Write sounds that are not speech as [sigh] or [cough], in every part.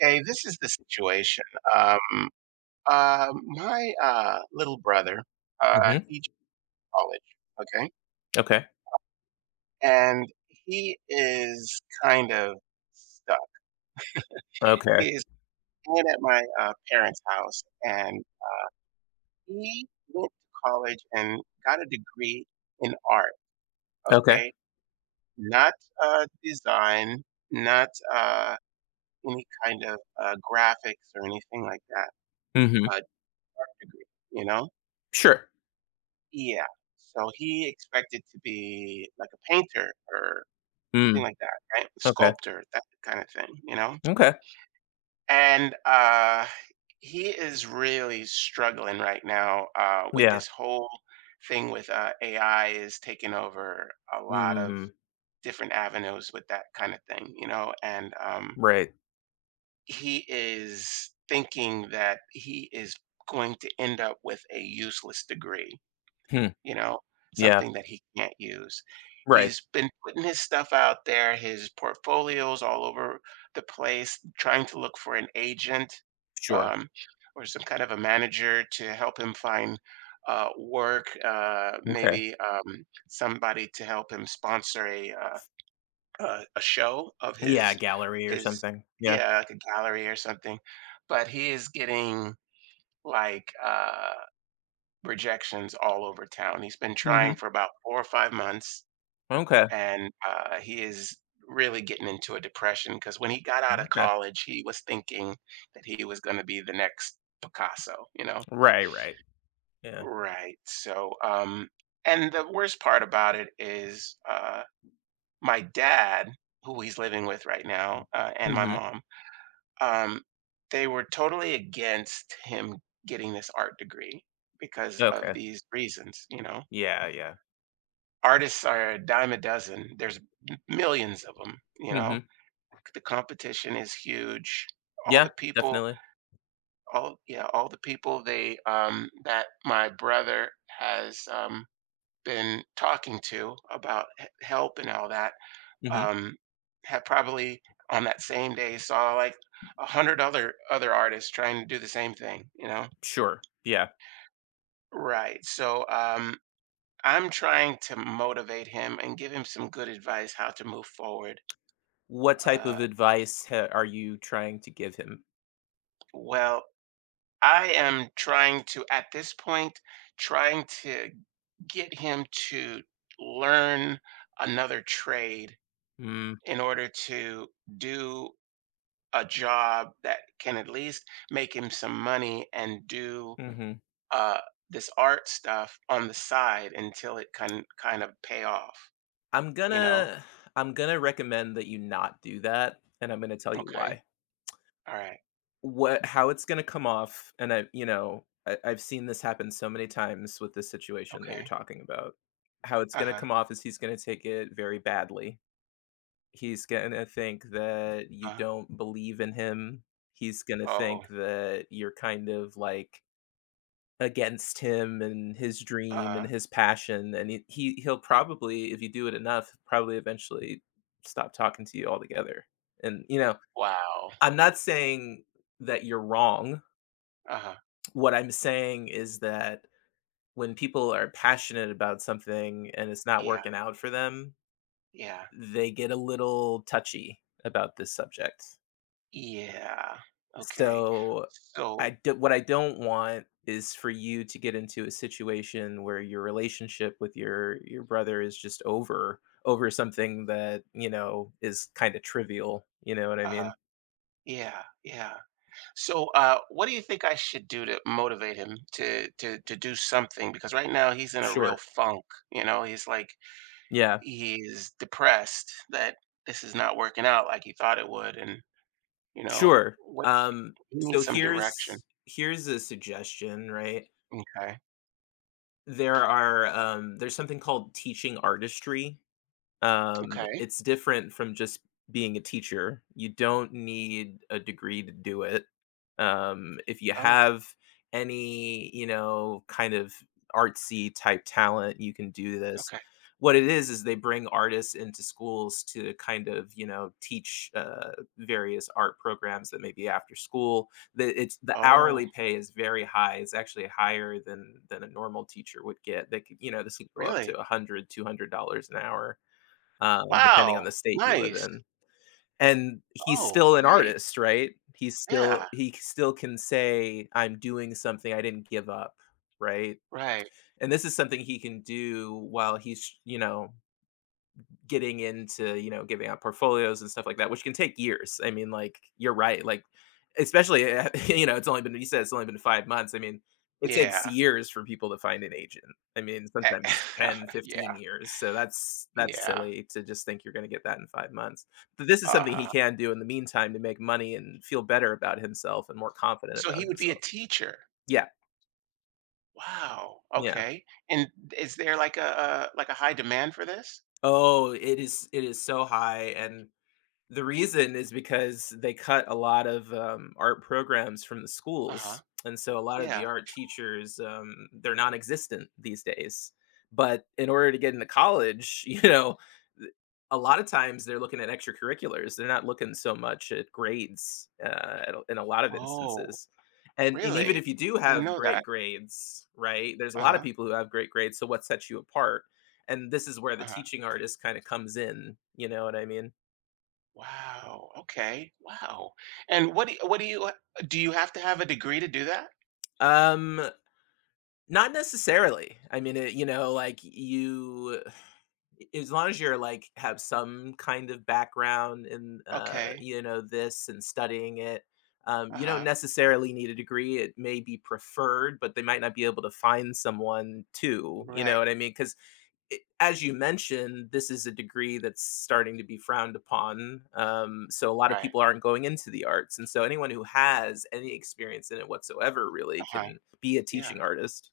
Okay, this is the situation. Um, my little brother Mhm. he's in college, okay, Okay. and he is kind of stuck. Okay. He is staying at my parents' house, and he went to college and got a degree in art. Okay. Okay, not design, not any kind of graphics or anything like that. Mhm. Uh, degree, you know Sure. Yeah. So he expected to be like a painter or something Mm. like that, right? Okay. Sculptor, that kind of thing, you know? Okay. And he is really struggling right now with Yeah. this whole thing with AI is taking over a lot of Mhm. different avenues with that kind of thing, you know? And Right. he is thinking that he is going to end up with a useless degree, Hmm. you know, Yeah. something that he can't use. Right. He's been putting his stuff out there, his portfolios all over the place, trying to look for an agent, Sure. um, or some kind of a manager to help him find work, uh, Okay. maybe um, somebody to help him sponsor a, a show of his, Yeah, gallery or his something. Yeah. yeah, like a gallery or something. But he is getting like, uh, rejections all over town. He's been trying Mhm. for about 4 or 5 months, Okay. and, he is really getting into a depression. Because when he got out of Okay. college, he was thinking that he was gonna be the next Picasso, you know? Right, right. Yeah. Right, so, and the worst part about it is, my dad, who he's living with right now, and my Mhm. mom, um, they were totally against him getting this art degree because of Okay. these reasons, you know? Yeah, yeah. Artists are a dime a dozen. There's m millions of them, you know? Mhm. The competition is huge. All the Yeah, people definitely. all yeah, all the people they, that my brother has, been talking to about h help and all that, Mhm. um, have probably on that same day saw, like, 100 other artists trying to do the same thing, you know? Sure. Yeah. Right. So, I'm trying to motivate him and give him some good advice how to move forward. What type uh of advice ha are you trying to give him? Well, I am trying to, at this point, trying to get him to learn another trade Mm. in order to do a job that can at least make him some money and do Mhm. uh, this art stuff on the side until it can kind of pay off, I'm you know? gonna I'm gonna recommend that you not do that, and I'm gonna tell you Okay. why. All right. What How it's gonna come off, and I you know, I, I've seen this happen so many times with this situation that you're Okay. talking about. How it's Uh gonna huh. come off is he's gonna take it very badly. He's gonna think that Uh you huh. don't believe in him. He's gonna Oh, think that you're kind of like against him and his uh dream and huh. his passion, and he'll probably, if you do it enough, probably eventually stop talking to you altogether, and, you know, Wow. I'm not saying that you're wrong. Uh huh. What I'm saying is that when people are passionate about something and it's not Yeah. working out for them, Yeah. they get a little touchy about this subject. Yeah. Okay. So So, what I don't want is for you to get into a situation where your relationship with your brother is just over something that, you know, is kind of trivial, you know what I uh, mean? yeah, yeah. So, what do you think I should do to motivate him to do something? Because right now he's in a real Sure. funk. You know, he's like Yeah. he's depressed that this is not working out like he thought it would, and you know, Sure. what Um he needs so some direction. here's a suggestion, right? Okay. There's something called teaching artistry. Okay. It's different from just being a teacher. You don't need a degree to do it. If you Oh. have any you know, kind of artsy type talent, you can do this. Okay. What it is they bring artists into schools to kind of teach various art programs that may be after school. It's the Oh. hourly pay is very high. It's actually higher than a normal teacher would get. They could, you know, This could go up Really? to 100, $200 an hour, depending on Wow. the state you live Nice. in. And he's Oh, still an great. artist, right? He's still Yeah. he still can say, "I'm doing something. I didn't give up," right? Right. And this is something he can do while he's getting into giving out portfolios and stuff like that, which can take years. I mean, like you're right. Like, especially [laughs] it's only been you said it's only been 5 months. I mean, it takes Yeah. years for people to find an agent. I mean, sometimes 10, [laughs] Yeah. 15 years. So that's Yeah, silly to just think you're going to get that in 5 months. But this is something uh he can do in the meantime to make money and feel better about himself and more confident so he about would be a himself. teacher. Yeah. Wow, Yeah. okay, and is there like a high demand for this? Oh, it is so high. And The reason is because they cut a lot of, art programs from the Uh-huh, schools, and so a lot of the yeah. art teachers, they're non-existent these days. But in order to get into college, [laughs] you know, th a lot of times they're looking at extracurriculars. They're not looking so much at grades, at in a lot of Oh, instances. And even really? if you do Didn't have know great that. grades, right, there's a lot of Uh-huh, people who have great grades, so what sets you apart? And this is where the uh-huh. teaching artist kinda comes in, you know what I mean? Wow, okay, wow, and what do you, do you have to have a degree to do that? Um, Not necessarily. I mean, it, you know, like you, as long as you're like have some kind of background in, Okay, this and studying it, you don't uh-huh, necessarily need a degree. It may be preferred, but they might not be able to find someone to, you know right, what I mean? Because as you mentioned, this is a degree that's starting to be frowned upon. So a lot of right, people aren't going into the arts, and so anyone who has any experience in it whatsoever really uh-huh, can be a yeah. teaching artist.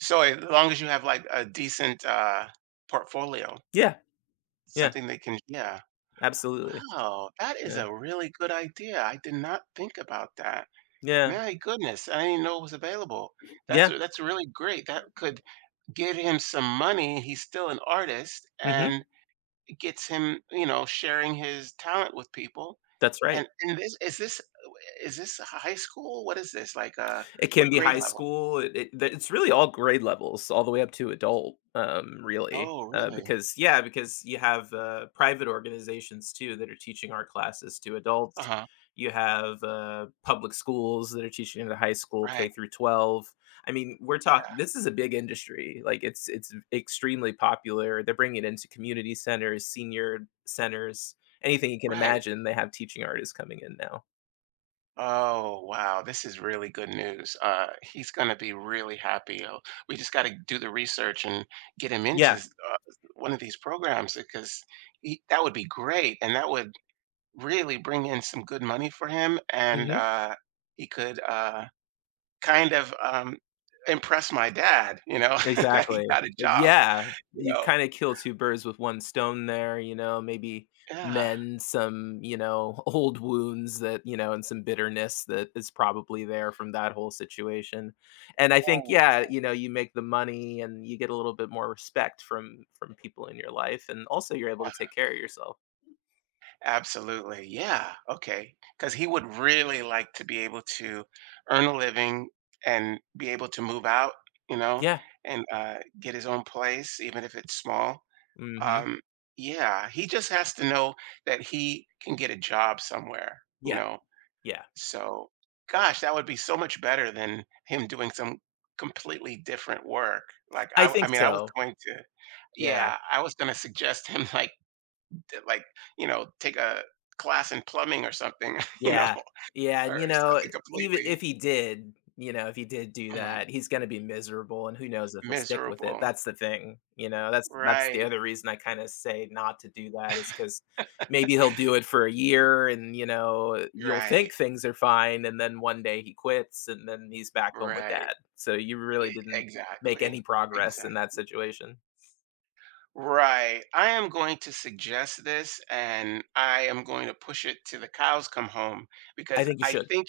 So as long as you have, like, a decent, portfolio, Yeah, yeah, something that can yeah. absolutely. Wow, that is Yeah, a really good idea. I did not think about that. yeah, My goodness, I didn't know it was available. That's yeah. that's really great. That could get him some money. He's still an artist Hmm. and it gets him, you know, sharing his talent with people. That's right. And this is this high school? What is this? It can What be grade high level? school. It's really all grade levels all the way up to adult, really, Oh, really? because yeah, because you have, private organizations too that are teaching art classes to adults. Uh-huh. You have, public schools that are teaching it to high school, Right. K through 12. I mean, we're Yeah, talking. This is a big industry. Like, it's extremely popular. They're bringing it into community centers, senior centers, anything you can right. imagine, they have teaching artists coming in now. Oh, wow, this is really good news. He's gonna be really happy. We just gotta do the research and get him into Yeah. One of these programs because that would be great, and that would really bring in some good money for him, and Mhm. He could kind of impress my dad, you know, [laughs] that he Exactly. got a job, Yeah, you you know. kinda kill 2 birds with 1 stone there, you know, maybe Yeah. mend some [laughs] old wounds that and some bitterness that is probably there from that whole situation. And I think, yeah you make the money and you get a little bit more respect from people in your life, and also you're able to take care of yourself. Absolutely. Yeah. Okay. Because he would really like to be able to earn a living and be able to move out, you know, Yeah. and get his own place, even if it's small. Mhm. Um, yeah. He just has to know that he can get a job somewhere, you Yeah, know. yeah. So, gosh, that would be so much better than him doing some completely different work. Like, I I think mean, I was so. going to, Yeah. yeah, I was going to suggest him, [laughs] like, to, like, you know, take a class in plumbing or something, [laughs] you know, Yeah. Yeah, andor something even completely if he did, you know, if he did do Mhm. that, he's gonna be miserable, and who knows if he'll stick with it. miserable. That's the thing, you know, that's the Right, other reason I kinda say not to do that is because maybe he'll do it for a year and you'll right, think things are fine, and then one day he quits, and then he's back home with right. dad, so you E really didn't make exactly, any progress in that exactly. situation. Right. I am going to suggest this, and I am going to push it to the cows come home I because think you I should. think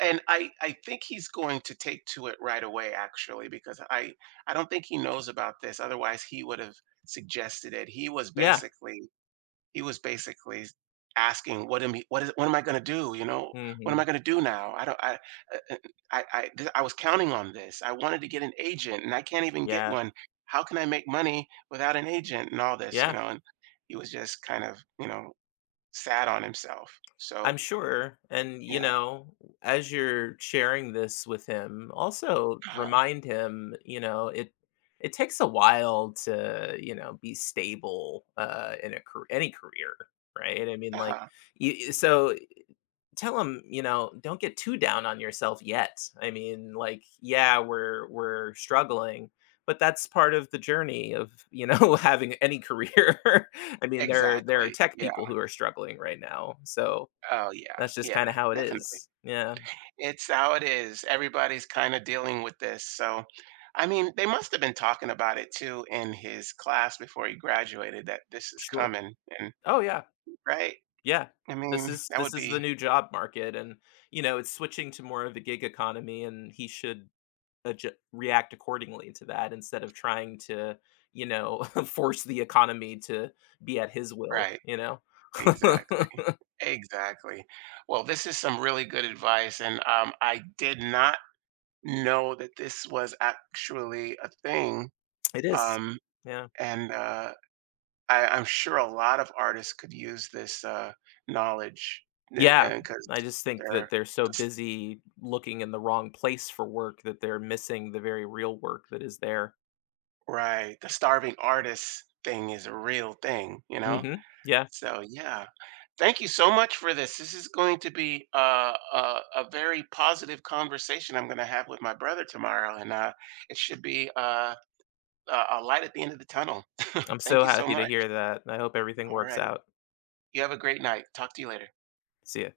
and I think he's going to take to it right away, actually, because I don't think he knows about this, otherwise he would have suggested it. Yeah. He was basically asking, "What am I gonna do, you know? What am I Mhm. gonna do now? I don't uh, I th I was counting on this. I wanted to get an agent, and I can't even get Yeah. one. How can I make money without an agent?" And all this, you Yeah. know, and he was just kind of, you know, sad on himself. So, I'm sure. And, you yeah. know, as you're sharing this with him, also Uh-huh, remind him, you know, it takes a while to be stable in a any career, right? I mean, like uh-huh. So tell him don't get too down on yourself yet. I mean, like yeah, we're struggling, but that's part of the journey of [laughs] having any career. [laughs] I mean, there are Exactly. tech Yeah. people who are struggling right now. So, Oh, yeah, that's just kinda yeah, how it definitely. is. Yeah. It's how it is. Everybody's kinda dealing with this, so I mean, they must have been talking about it too in his class before he graduated that this is Sure. coming and Oh, yeah. right? Yeah. I This mean, is that would this is be the new job market, and it's switching to more of a gig economy, and he should adju react accordingly to that instead of trying to, you know, [laughs] force the economy to be at his will, right. you know? Exactly, [laughs] exactly. Well, this is some really good advice, and, I did not know that this was actually a thing, It is. um, Yeah. and I I'm sure a lot of artists could use this, knowledge, Yeah. because 'cause I just think they're that they're so busy looking in the wrong place for work that they're missing the very real work that is there. right, the starving artist thing is a real thing, you know? Mhm. Yeah. So, yeah. Thank you so much for this. This is going to be a very positive conversation I'm gonna have with my brother tomorrow, and, uh, it should be a light at the end of the tunnel. I'm [laughs] Thank so you so happy to much. hear that. I hope everything works Alright. out. You have a great night. Talk to you later. See ya.